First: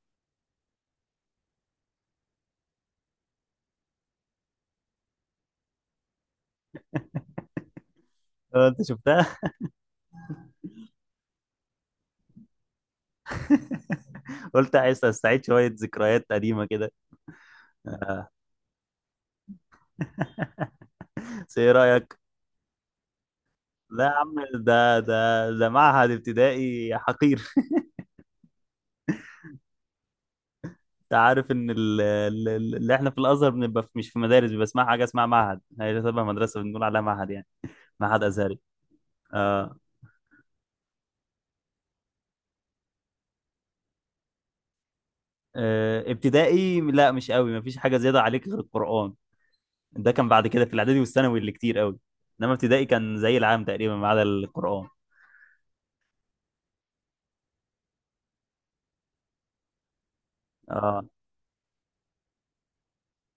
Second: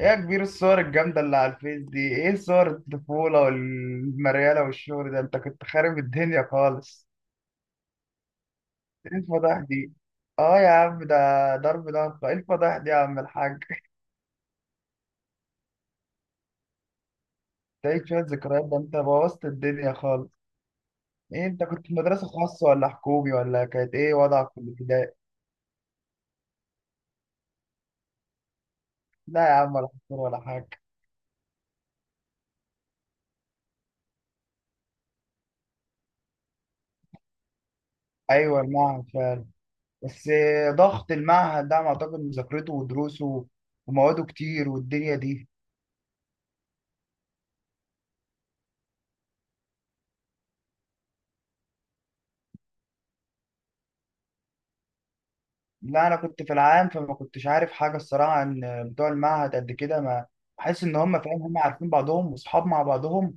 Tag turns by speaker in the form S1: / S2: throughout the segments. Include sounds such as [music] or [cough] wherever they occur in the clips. S1: ايه يا كبير، الصور الجامدة اللي على الفيس دي، ايه صور الطفولة والمريالة والشغل ده؟ انت كنت خارب الدنيا خالص.
S2: اه، انت
S1: ايه
S2: شفتها.
S1: الفضايح دي؟ اه يا عم ده ضرب نار. ايه الفضايح دي يا عم الحاج؟
S2: [laughs] قلت عايز استعيد شويه ذكريات قديمه كده.
S1: تعيد شوية ذكريات؟ ده انت بوظت الدنيا خالص. ايه
S2: بس
S1: انت
S2: ايه
S1: كنت في
S2: رايك؟
S1: مدرسة خاصة ولا حكومي ولا كانت
S2: لا يا
S1: ايه
S2: عم،
S1: وضعك في
S2: ده
S1: الابتدائي؟
S2: ده ده معهد ابتدائي حقير. [laughs]
S1: لا يا عم، ولا حكومي ولا حاجة.
S2: انت عارف ان اللي احنا في الازهر بنبقى مش في مدارس، بيبقى اسمها حاجه اسمها معهد، هي تبع مدرسه بنقول عليها معهد يعني. معهد ازهري.
S1: ايوه المعهد فعلا.
S2: آه.
S1: بس ضغط المعهد ده أنا اعتقد مذاكرته ودروسه ومواده كتير والدنيا دي.
S2: آه. ابتدائي لا مش قوي، مفيش حاجه زياده عليك غير القران. ده كان بعد كده في الاعدادي والثانوي اللي كتير قوي، انما ابتدائي كان زي العام تقريبا ما عدا القران.
S1: لا انا كنت في العام، فما كنتش عارف حاجه الصراحه عن بتوع المعهد قد كده. ما بحس ان
S2: اه
S1: هم فاهم هم عارفين بعضهم واصحاب مع بعضهم،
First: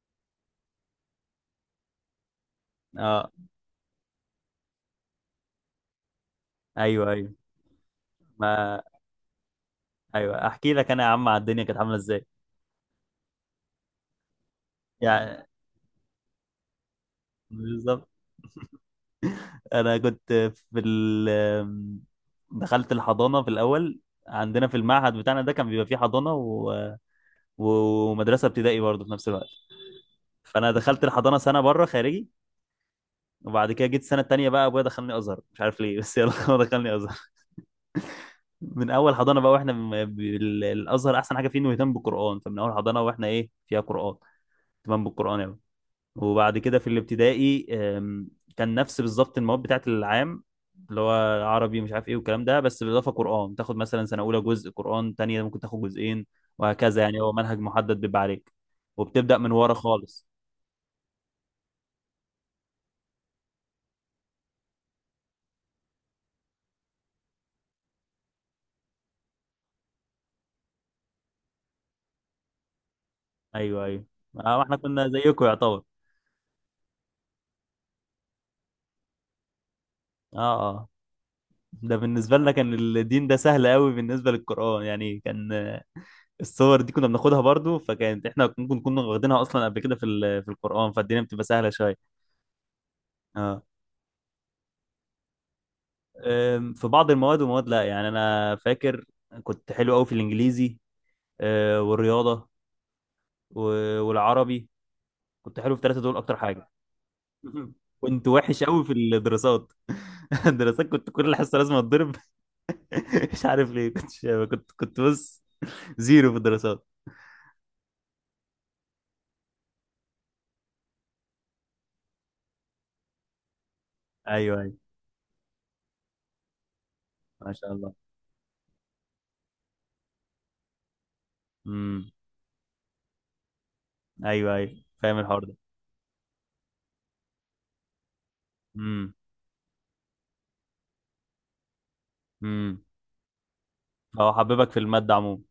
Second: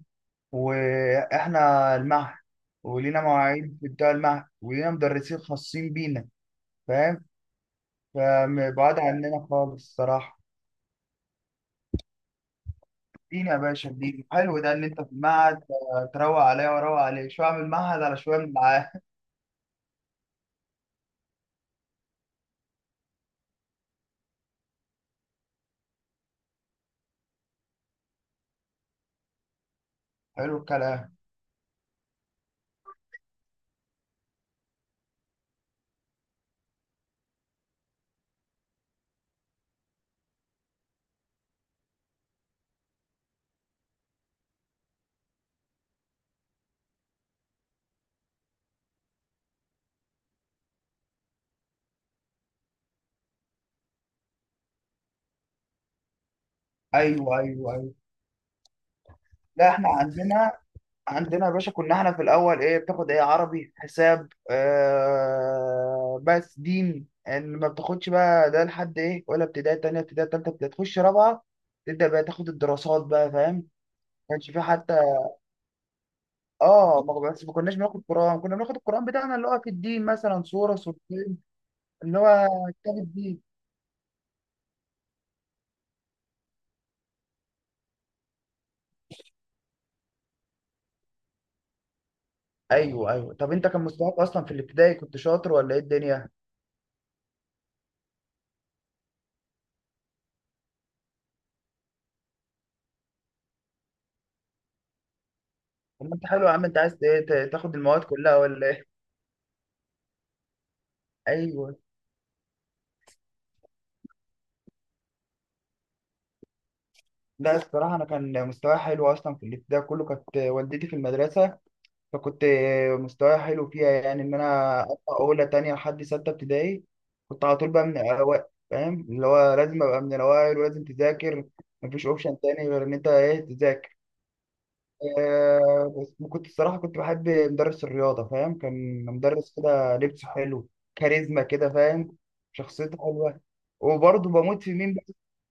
S1: واحنا المعهد ولينا
S2: اه.
S1: مواعيد في بتوع المعهد ولينا مدرسين خاصين بينا،
S2: ايوه
S1: فاهم؟
S2: ايوه. ما
S1: فبعاد عننا خالص الصراحه.
S2: ايوه، احكي لك انا يا عم على الدنيا كانت عامله ازاي
S1: ادينا يا باشا، ادينا حلو ده ان انت في
S2: يعني.
S1: المعهد. تروق عليا واروق عليك شويه من المعهد
S2: بالظبط.
S1: على شويه من العاهد.
S2: انا كنت في ال دخلت الحضانه في الاول. عندنا في المعهد بتاعنا ده كان بيبقى فيه حضانه ومدرسه ابتدائي برضه في نفس الوقت.
S1: حلو
S2: فانا دخلت
S1: الكلام.
S2: الحضانه سنه بره خارجي، وبعد كده جيت السنه التانيه بقى ابويا دخلني ازهر مش عارف ليه بس يلا [laughs] هو دخلني ازهر من اول حضانه بقى، واحنا الازهر احسن حاجه فيه انه يهتم بالقران، فمن اول حضانه واحنا ايه فيها قران، اهتمام بالقران يعني. وبعد كده في الابتدائي، كان نفس بالظبط المواد بتاعت العام اللي هو عربي مش عارف ايه والكلام ده، بس بالاضافه قران، تاخد مثلا سنه اولى جزء قران، تانية ممكن تاخد جزئين، وهكذا يعني هو
S1: ايوه
S2: منهج
S1: ايوه ايوه.
S2: محدد بيبقى عليك، وبتبدا من
S1: لا
S2: ورا
S1: احنا
S2: خالص.
S1: عندنا، عندنا يا باشا كنا احنا في الاول ايه بتاخد؟ ايه، عربي، حساب، آه بس دين. يعني ما بتاخدش بقى ده لحد ايه، ولا ابتدائي تانية ابتدائي تالتة ابتدائي، تخش رابعة تبدأ بقى تاخد الدراسات بقى، فاهم؟ ما
S2: ايوه ايوه.
S1: كانش في
S2: آه، احنا
S1: حتى.
S2: كنا زيكم يعتبر.
S1: اه، ما بس ما كناش بناخد قرآن، كنا بناخد القرآن بتاعنا اللي هو في الدين مثلا
S2: اه
S1: سورة
S2: اه.
S1: سورتين،
S2: ده
S1: اللي
S2: بالنسبه
S1: هو
S2: لنا كان
S1: كتاب
S2: الدين ده
S1: الدين.
S2: سهل قوي بالنسبه للقران يعني، كان الصور دي كنا بناخدها برضو، فكانت احنا ممكن كنا واخدينها اصلا قبل كده في القران، فالدنيا بتبقى سهله شويه.
S1: ايوه ايوه. طب
S2: اه.
S1: انت كان مستواك اصلا في الابتدائي كنت شاطر ولا ايه الدنيا؟
S2: في بعض المواد ومواد لا يعني، انا فاكر كنت حلو قوي في الانجليزي، والرياضه والعربي، كنت حلو في الثلاثه
S1: طب ما
S2: دول
S1: انت
S2: اكتر
S1: حلو يا عم،
S2: حاجه.
S1: انت عايز ايه
S2: [laughs]
S1: تاخد المواد
S2: كنت
S1: كلها
S2: وحش
S1: ولا
S2: قوي في
S1: ايه؟
S2: الدراسات. [laughs] الدراسات كنت
S1: [laughs]
S2: كل حصه لازم
S1: ايوه.
S2: اتضرب. [laughs] مش عارف ليه كنت، كنت بص، زيرو في الدراسات.
S1: لا الصراحة أنا كان مستواي حلو أصلا في الابتدائي كله، كانت والدتي في المدرسة، فكنت مستواي حلو فيها، يعني إن
S2: ايوه ايوه.
S1: أنا أطلع أولى تانية لحد ستة ابتدائي كنت
S2: ما
S1: على طول
S2: شاء
S1: بقى
S2: الله.
S1: من الأوائل، فاهم؟ اللي هو لازم أبقى من الأوائل ولازم تذاكر، مفيش
S2: امم.
S1: أوبشن تاني غير إن أنت إيه، تذاكر.
S2: ايوه ايوه، فاهم الحوار ده.
S1: بس كنت الصراحة كنت بحب مدرس الرياضة، فاهم؟ كان
S2: امم.
S1: مدرس كده لبسه حلو، كاريزما كده، فاهم؟
S2: امم.
S1: شخصيته حلوة. وبرضه
S2: هو
S1: بموت
S2: حببك
S1: في
S2: في
S1: مين؟
S2: الماده عموما.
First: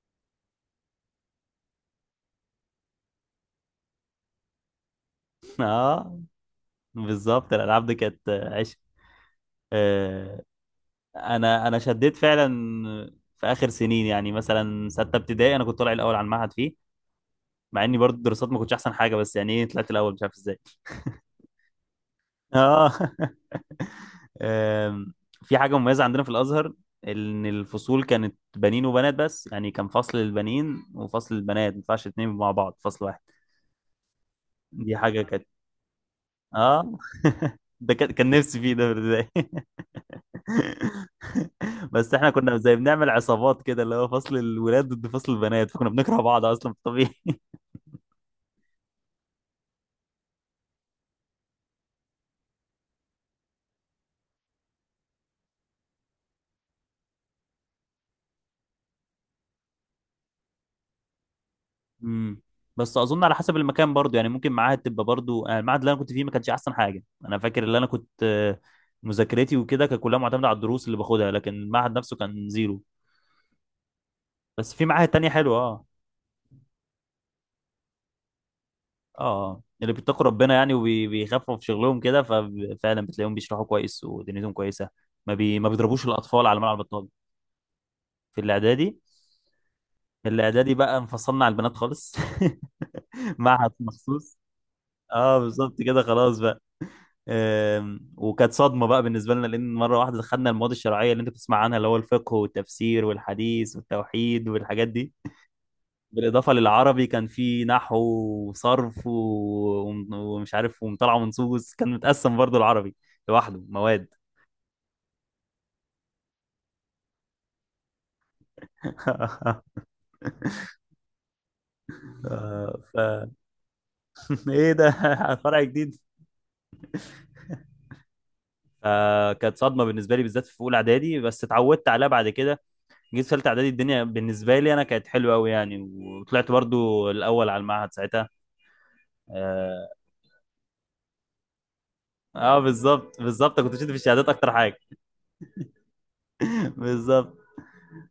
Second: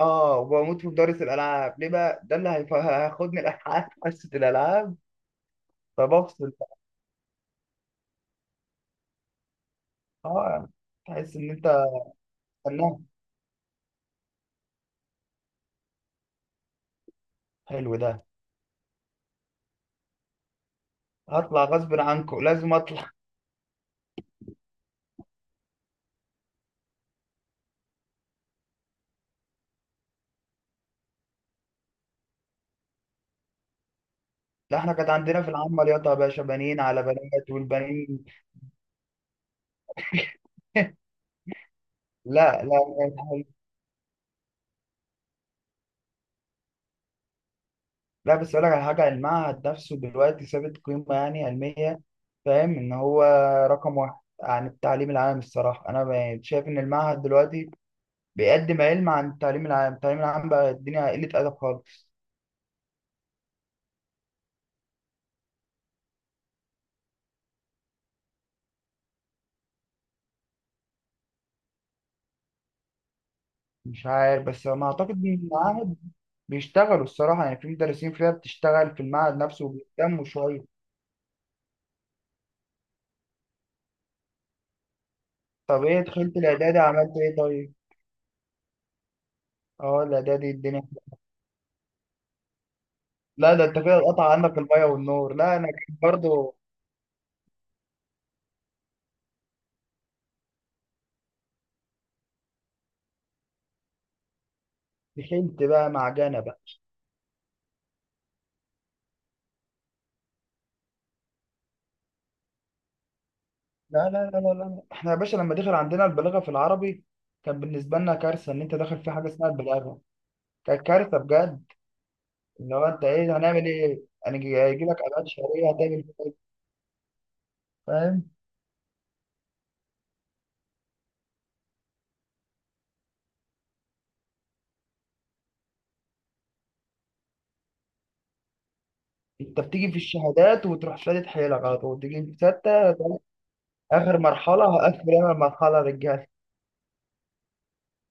S1: اه، وبموت في مدرس الالعاب. ليه بقى؟ ده اللي هياخدني الالعاب [laughs] حصه الالعاب،
S2: [laughs] اه،
S1: فبفصل بقى.
S2: بالظبط، الالعاب دي كانت عشق، آه،
S1: اه، تحس ان انت
S2: انا شديت فعلا
S1: فنان.
S2: في اخر سنين، يعني مثلا سته ابتدائي انا كنت طالع الاول على المعهد فيه، مع
S1: حلو
S2: اني
S1: ده.
S2: برضه الدراسات ما كنتش احسن حاجه، بس يعني ايه طلعت الاول مش عارف ازاي.
S1: هطلع غصب عنكم، لازم
S2: اه.
S1: اطلع.
S2: [laughs] آم، في حاجه مميزه عندنا في الازهر، ان الفصول كانت بنين وبنات، بس يعني كان فصل للبنين وفصل للبنات، ما ينفعش اتنين مع بعض فصل واحد.
S1: لا احنا
S2: دي
S1: كانت
S2: حاجه
S1: عندنا
S2: كانت.
S1: في العامه رياضه يا باشا، بنين
S2: اه.
S1: على بنات،
S2: [laughs] ده كان
S1: والبنين
S2: كان نفسي فيه ده في البدايه.
S1: [laughs]
S2: [laughs] [laughs] بس احنا كنا
S1: لا لا
S2: زي بنعمل
S1: لا.
S2: عصابات كده، اللي هو فصل الولاد ضد فصل البنات، فكنا بنكره بعض اصلا في الطبيعي.
S1: لا، بس اقول لك على حاجه، المعهد نفسه دلوقتي ثابت قيمه يعني علميه، فاهم ان هو رقم واحد عن التعليم العام الصراحه. انا شايف ان المعهد دلوقتي بيقدم علم عن التعليم العام. التعليم العام بقى الدنيا قلة أدب خالص.
S2: امم. [laughs] بس اظن على حسب المكان برضو يعني، ممكن معاهد تبقى برضو المعهد اللي انا كنت فيه ما كانش احسن حاجه، انا فاكر اللي انا كنت مذاكرتي وكده كانت كلها معتمده على الدروس اللي باخدها، لكن المعهد نفسه كان زيرو.
S1: مش عارف بس
S2: بس في
S1: ما
S2: معاهد
S1: أعتقد
S2: تانية
S1: إن
S2: حلوه. اه.
S1: المعاهد بيشتغلوا الصراحة، يعني في مدرسين فيها بتشتغل في
S2: اه.
S1: المعهد
S2: آه.
S1: نفسه
S2: اللي
S1: وبيهتموا
S2: بيتقوا ربنا
S1: شوية.
S2: يعني، وبيخفوا في شغلهم كده، ففعلا بتلاقيهم بيشرحوا كويس ودنيتهم كويسه، ما
S1: طب إيه
S2: بيضربوش
S1: دخلت
S2: الاطفال على
S1: الإعدادي
S2: ملعب الطاوله.
S1: عملت إيه طيب؟
S2: في الاعدادي،
S1: أه الإعدادي
S2: الاعدادي
S1: الدنيا.
S2: بقى انفصلنا على البنات خالص. [laughs]
S1: لا ده
S2: معهد
S1: أنت كده قطع
S2: مخصوص.
S1: عنك المية والنور.
S2: اه،
S1: لا أنا
S2: بالظبط كده،
S1: كنت
S2: خلاص
S1: برضه
S2: بقى. وكانت صدمه بقى بالنسبه لنا، لان مره واحده دخلنا المواد الشرعيه اللي انت بتسمع عنها، اللي هو الفقه والتفسير والحديث والتوحيد والحاجات دي،
S1: دخلت بقى معجنة
S2: بالاضافه
S1: بقى.
S2: للعربي كان في نحو وصرف ومش عارف ومطالعه منصوص، كان متقسم برضو العربي لوحده مواد.
S1: لا لا لا لا لا، إحنا يا باشا لما دخل عندنا البلاغة في العربي كان بالنسبة لنا كارثة، إن أنت داخل في حاجة اسمها
S2: [laughs]
S1: البلاغة، كانت كارثة بجد. اللي
S2: آه،
S1: هو
S2: ف
S1: انت ايه هنعمل ايه؟
S2: ايه
S1: هيجي
S2: ده؟
S1: لك ابعاد
S2: [laughs] فرع
S1: شهريه
S2: جديد.
S1: هتعمل فيها ايه؟ فاهم؟
S2: فكانت صدمه بالنسبه لي بالذات في اولى اعدادي، بس اتعودت عليها بعد كده. جيت في ثالثه اعدادي الدنيا بالنسبه لي انا كانت حلوه قوي يعني، وطلعت برضو الاول على المعهد ساعتها.
S1: انت
S2: اه.
S1: بتيجي في الشهادات وتروح شادد حيلك، على طول تيجي في
S2: آه،
S1: سته.
S2: بالظبط بالظبط، كنت شد في
S1: اخر
S2: الشهادات اكتر
S1: مرحله
S2: حاجه.
S1: هقفل انا المرحله، رجاله.
S2: [laughs] بالظبط.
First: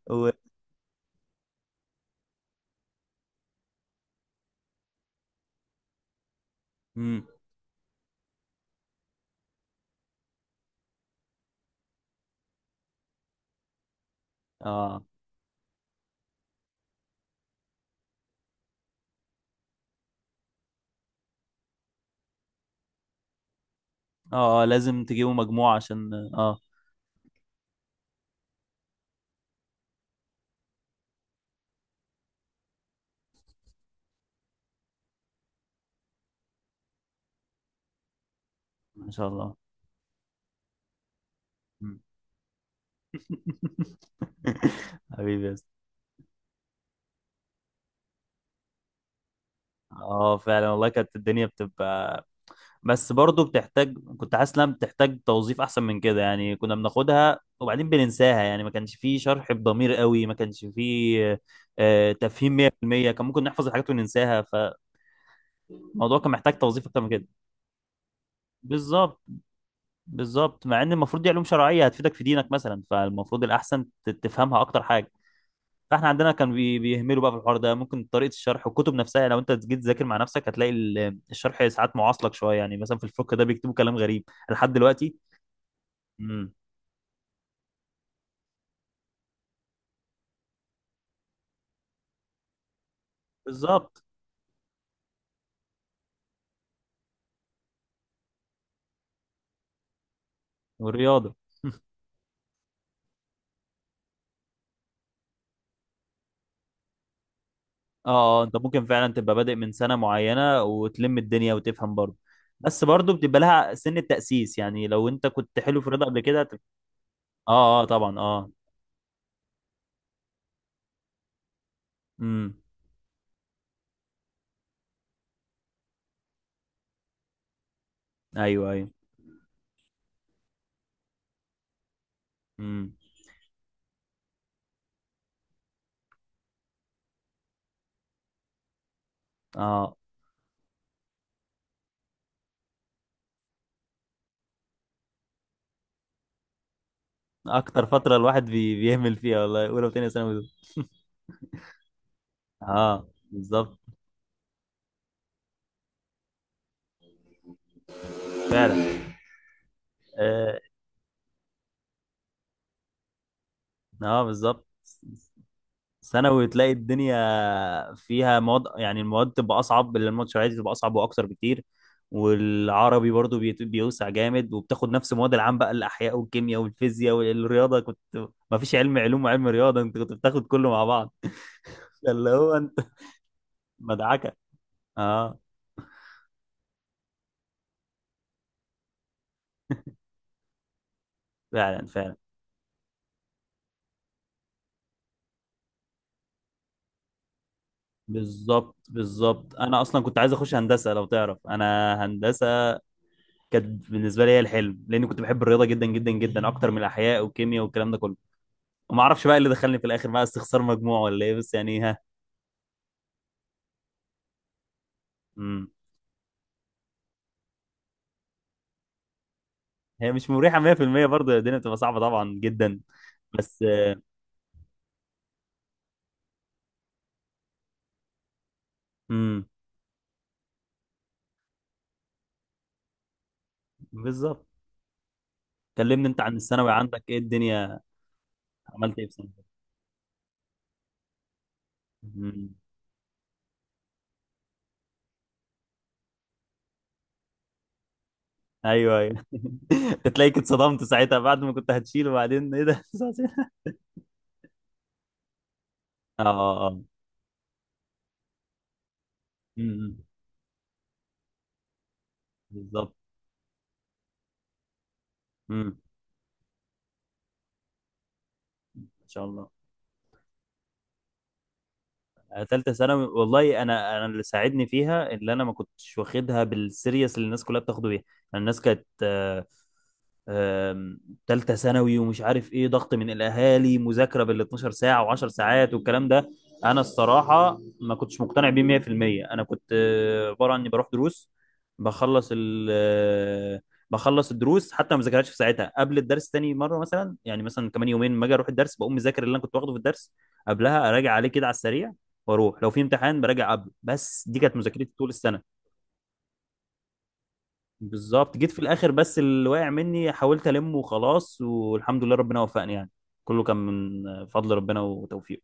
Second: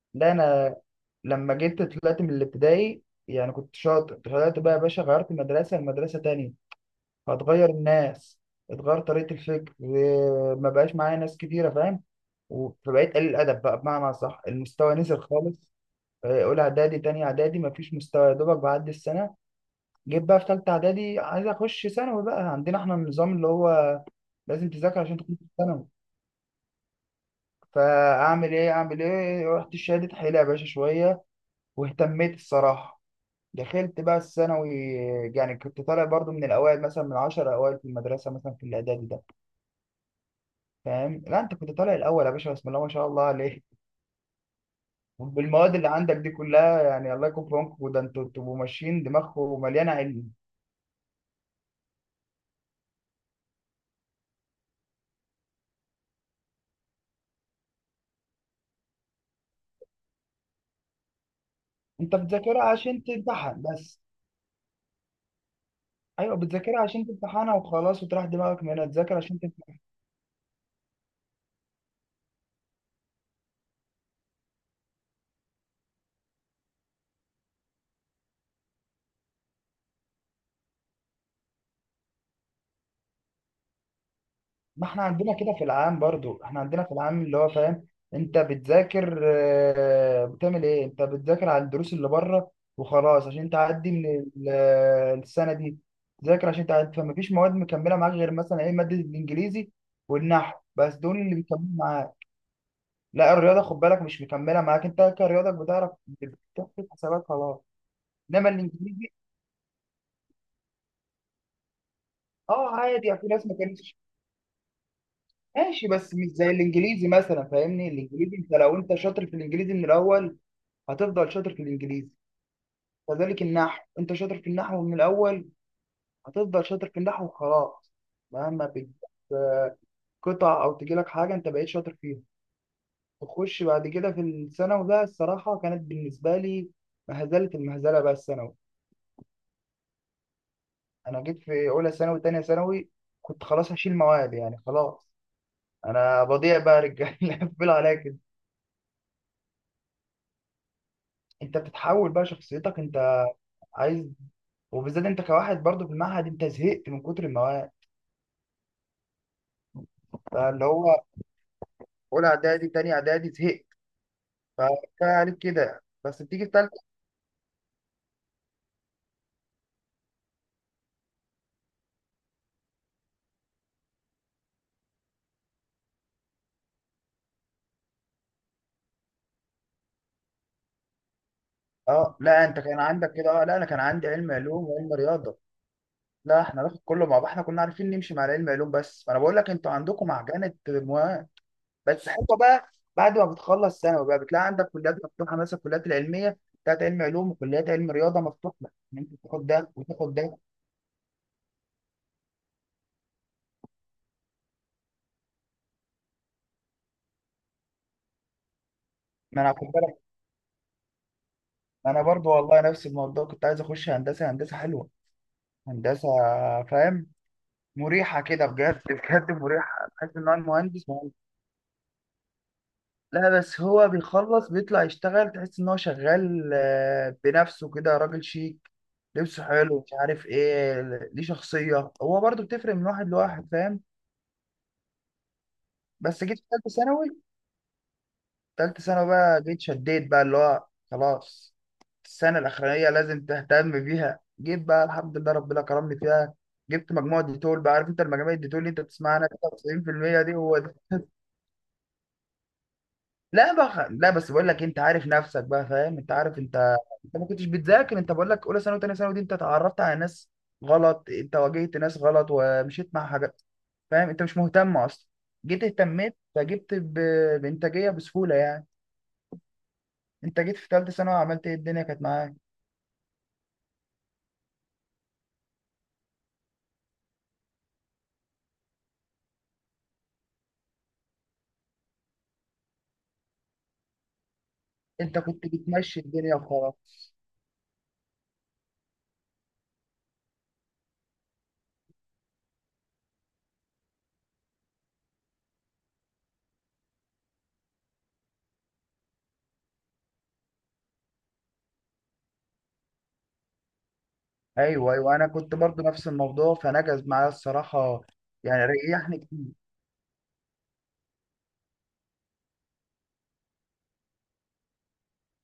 S2: و...
S1: ده انا لما جيت طلعت من الابتدائي، يعني كنت شاطر، طلعت بقى يا باشا غيرت مدرسه لمدرسه تانية،
S2: مم.
S1: هتغير الناس، اتغير طريقه الفكر ما بقاش معايا ناس كتيره، فاهم؟ فبقيت قليل الادب بقى، بمعنى صح المستوى
S2: اه
S1: نزل خالص. اولى اعدادي تاني اعدادي مفيش مستوى، يا دوبك بعدي السنه. جيت بقى في ثالثه اعدادي، عايز اخش ثانوي، بقى عندنا احنا النظام اللي هو
S2: اه. آه،
S1: لازم تذاكر
S2: لازم
S1: عشان
S2: تجيبوا
S1: تخش
S2: مجموع
S1: ثانوي.
S2: عشان
S1: فاعمل ايه اعمل ايه، رحت شادد حيلة يا باشا شويه واهتميت الصراحه، دخلت بقى الثانوي. يعني كنت طالع برضو من الاوائل، مثلا من 10 اوائل في المدرسه، مثلا في الاعدادي
S2: ما
S1: ده،
S2: شاء الله.
S1: فاهم؟ لا انت كنت طالع
S2: مم.
S1: الاول يا باشا، بسم الله ما شاء الله عليك.
S2: [laughs] حبيبي يا أسطى.
S1: بالمواد اللي عندك دي كلها يعني الله يكون في عونكم، ده انتوا بتبقوا ماشيين دماغكم مليانه علم.
S2: اه، فعلا والله كانت الدنيا بتبقى، بس برضه بتحتاج، كنت حاسس انها بتحتاج توظيف احسن من كده يعني، كنا بناخدها وبعدين بننساها يعني، ما كانش فيه شرح بضمير قوي، ما كانش فيه
S1: انت
S2: تفهيم
S1: بتذاكرها عشان
S2: 100%، كان ممكن
S1: تمتحن
S2: نحفظ الحاجات
S1: بس.
S2: وننساها، فالموضوع كان
S1: ايوه
S2: محتاج
S1: بتذاكرها
S2: توظيف اكتر
S1: عشان
S2: من كده.
S1: تمتحنها وخلاص وتريح دماغك منها، تذاكر
S2: بالظبط
S1: عشان تمتحن.
S2: بالظبط، مع ان المفروض دي علوم شرعيه هتفيدك في دينك مثلا، فالمفروض الاحسن تفهمها اكتر حاجه. فاحنا عندنا كان بيهملوا بقى في الحوار ده، ممكن طريقه الشرح والكتب نفسها، لو انت جيت تذاكر مع نفسك هتلاقي الشرح ساعات معاصلك شويه يعني، مثلا في الفقه ده بيكتبوا كلام غريب لحد
S1: ما احنا
S2: دلوقتي.
S1: عندنا كده في العام برضو، احنا عندنا في العام اللي هو، فاهم؟ انت بتذاكر بتعمل ايه، انت بتذاكر على الدروس اللي بره وخلاص، عشان تعدي
S2: بالظبط.
S1: من السنه دي. تذاكر عشان تعدي، فما فيش مواد مكمله معاك غير مثلا ايه، ماده الانجليزي والنحو، بس دول
S2: والرياضه.
S1: اللي بيكملوا معاك. لا الرياضه خد بالك مش مكمله معاك، انت كرياضك بتعرف بتحسب حسابات خلاص.
S2: اه اه،
S1: انما
S2: انت ممكن
S1: الانجليزي
S2: فعلا تبقى بادئ من سنه معينه وتلم الدنيا وتفهم برضه،
S1: اه
S2: بس
S1: عادي
S2: برضه
S1: يعني، في
S2: بتبقى
S1: ناس ما
S2: لها سن
S1: كانتش.
S2: التاسيس يعني، لو انت كنت حلو في
S1: ماشي،
S2: الرياضه
S1: بس
S2: قبل
S1: مش
S2: كده
S1: زي الانجليزي مثلا،
S2: اه اه،
S1: فاهمني؟
S2: طبعا
S1: الانجليزي
S2: اه.
S1: انت لو انت شاطر في الانجليزي من الاول هتفضل شاطر في الانجليزي.
S2: امم.
S1: كذلك النحو، انت شاطر في النحو من الاول هتفضل شاطر في النحو وخلاص، مهما
S2: ايوه ايوه.
S1: بتجيب آه، قطع او تجيلك حاجه انت بقيت شاطر فيها.
S2: امم.
S1: تخش بعد كده في الثانوي بقى الصراحه كانت بالنسبه لي مهزله، المهزله بقى الثانوي.
S2: اه.
S1: انا جيت في اولى ثانوي تانية ثانوي كنت خلاص هشيل مواد، يعني خلاص انا بضيع بقى يا رجاله [laughs] قفلوا
S2: اكتر
S1: عليا
S2: فتره
S1: كده.
S2: الواحد بيهمل فيها والله، اولى وثانيه ثانوي دول.
S1: انت بتتحول بقى، شخصيتك
S2: اه
S1: انت
S2: بالظبط.
S1: عايز، وبالذات انت كواحد برضو في المعهد، انت زهقت من كتر المواد.
S2: فعلا. اه.
S1: فاللي هو اولى اعدادي تاني اعدادي زهقت،
S2: آه بالظبط.
S1: فكفايه عليك كده. بس بتيجي
S2: ثانوي
S1: في
S2: تلاقي
S1: تالتة.
S2: الدنيا فيها مواد يعني، المواد تبقى اصعب، الماتشات تبقى اصعب واكتر بكتير، والعربي برضو بيوسع جامد، وبتاخد نفس مواد العام بقى الاحياء والكيمياء والفيزياء والرياضه، كنت ما فيش علم علوم وعلم رياضه، انت كنت بتاخد كله مع بعض.
S1: اه
S2: فاللي
S1: لا
S2: هو
S1: انت كان
S2: انت.
S1: عندك كده. اه
S2: [laughs]
S1: لا انا كان عندي علم
S2: مدعكه.
S1: علوم وعلم رياضه.
S2: اه
S1: لا احنا ناخد كله مع بعض، احنا كنا عارفين نمشي مع العلم علوم بس، فانا بقول لك انتوا عندكم معجنه المواد،
S2: فعلا
S1: بس
S2: فعلا.
S1: حلوه بقى. بعد ما بتخلص ثانوي بقى بتلاقي عندك كليات مفتوحه، مثلا الكليات العلميه بتاعت علم علوم وكليات علم رياضه مفتوحه،
S2: بالظبط
S1: ان انت تاخد
S2: بالظبط،
S1: ده
S2: انا اصلا
S1: وتاخد
S2: كنت عايز
S1: ده.
S2: اخش هندسه، لو تعرف انا هندسه كانت بالنسبه لي هي الحلم، لاني كنت بحب الرياضه جدا جدا جدا اكتر من الاحياء والكيمياء والكلام ده كله، وما اعرفش بقى
S1: ما
S2: اللي
S1: انا،
S2: دخلني في الاخر بقى استخسار مجموع ولا ايه، بس يعني ها.
S1: انا برضو والله نفس الموضوع كنت عايز اخش هندسه، هندسه حلوه،
S2: امم.
S1: هندسه، فاهم؟ مريحه كده بجد، بجد مريحه،
S2: هي
S1: تحس ان
S2: مش
S1: هو
S2: مريحه
S1: المهندس
S2: 100%
S1: مهندس.
S2: برضه، الدنيا بتبقى صعبه طبعا جدا.
S1: لا بس
S2: بس.
S1: هو بيخلص بيطلع يشتغل، تحس ان هو شغال بنفسه كده، راجل شيك، لبسه
S2: امم.
S1: حلو، مش عارف ايه، ليه شخصيه. هو برضو بتفرق من واحد لواحد، فاهم؟
S2: بالظبط. كلمني انت
S1: بس
S2: عن
S1: جيت في ثالثه
S2: الثانوي عندك ايه
S1: ثانوي،
S2: الدنيا.
S1: تالتة
S2: عملت ايه
S1: ثانوي
S2: في
S1: بقى
S2: ثانوي.
S1: جيت شديت بقى، اللي هو خلاص السنة
S2: امم.
S1: الأخرانية لازم تهتم بيها. جيت بقى الحمد لله ربنا كرمني فيها، جبت مجموعة ديتول بقى، عارف انت المجاميع الديتول اللي انت
S2: ايوه
S1: بتسمعها
S2: ايوه.
S1: عنها؟
S2: [laughs]
S1: 99% دي
S2: تلاقيك
S1: هو ده.
S2: اتصدمت ساعتها بعد ما كنت هتشيل، وبعدين ايه ده؟
S1: لا بقى، لا بس بقول لك انت عارف نفسك بقى، فاهم؟ انت
S2: [laughs] اه
S1: عارف
S2: اه
S1: انت،
S2: اه.
S1: انت ما كنتش بتذاكر، انت بقول لك اولى ثانوي وثانيه ثانوي دي انت اتعرفت
S2: امم.
S1: على ناس غلط، انت واجهت ناس غلط ومشيت
S2: بالظبط.
S1: مع حاجات، فاهم؟ انت مش مهتم اصلا. جيت
S2: امم.
S1: اهتميت فجبت بانتاجيه بسهوله يعني.
S2: ان شاء الله.
S1: انت جيت في ثالثه ثانوي عملت ايه الدنيا كانت معاك،
S2: آه، ثالثه ثانوي والله، انا اللي ساعدني فيها اللي انا ما كنتش واخدها بالسيريس اللي الناس كلها بتاخده بيها، يعني الناس كانت آم، تالتة ثانوي ومش عارف ايه، ضغط من الاهالي مذاكرة بال 12 ساعة
S1: انت
S2: و10
S1: كنت
S2: ساعات
S1: بتمشي
S2: والكلام ده.
S1: الدنيا
S2: انا
S1: وخلاص.
S2: الصراحة ما كنتش مقتنع بيه 100%، انا كنت عبارة عني بروح دروس، بخلص ال آه، بخلص الدروس، حتى ما بذاكرهاش في ساعتها، قبل الدرس تاني مرة مثلا يعني، مثلا كمان يومين ما اجي اروح الدرس بقوم مذاكر اللي انا كنت واخده في الدرس قبلها، اراجع عليه كده على السريع، واروح لو في امتحان براجع قبله، بس دي كانت مذاكرتي
S1: ايوه
S2: طول
S1: ايوه، انا كنت
S2: السنة.
S1: برضو نفس الموضوع، فنجز معايا الصراحه،
S2: بالظبط، جيت في
S1: يعني
S2: الاخر
S1: ريحني
S2: بس اللي
S1: كتير.
S2: واقع مني حاولت المه وخلاص، والحمد لله ربنا وفقني يعني، كله كان من فضل ربنا وتوفيقه.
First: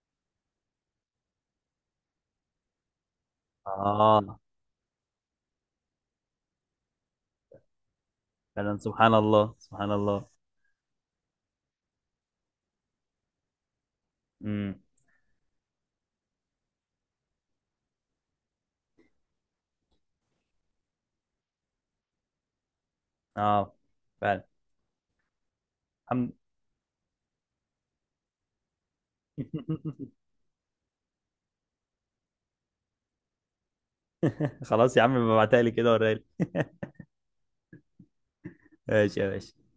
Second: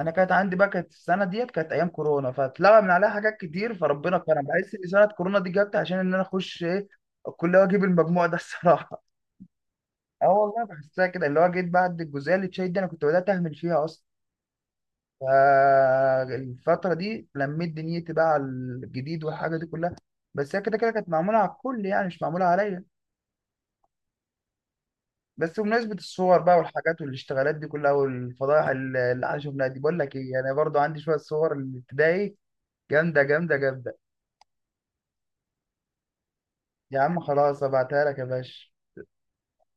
S1: انا كانت عندي بقى، كانت السنه ديت كانت ايام كورونا، فاتلغى من عليها حاجات كتير، فربنا
S2: اه
S1: كرم. بحس ان سنه كورونا دي جت عشان ان انا اخش ايه، الكليه واجيب المجموع ده [laughs]
S2: فعلا،
S1: الصراحه.
S2: سبحان الله سبحان الله.
S1: اه والله بحسها كده، اللي هو جيت بعد الجزئيه اللي اتشيت دي انا كنت بدات اهمل فيها اصلا،
S2: امم.
S1: فالفتره دي لميت دنيتي بقى على الجديد والحاجه دي كلها. بس هي كده كده كانت معموله على الكل يعني، مش معموله عليا.
S2: اه فعلا.
S1: بس بمناسبة
S2: الحمد.
S1: الصور بقى والحاجات والاشتغالات دي كلها والفضائح اللي احنا شفناها دي، بقول لك
S2: [laughs]
S1: ايه، انا برضو عندي شوية صور الابتدائي جامدة جامدة جامدة.
S2: خلاص يا عم، ابعتها لي كده وريها لي. [laughs]
S1: يا عم خلاص ابعتها لك يا باشا.
S2: ماشي يا باشا.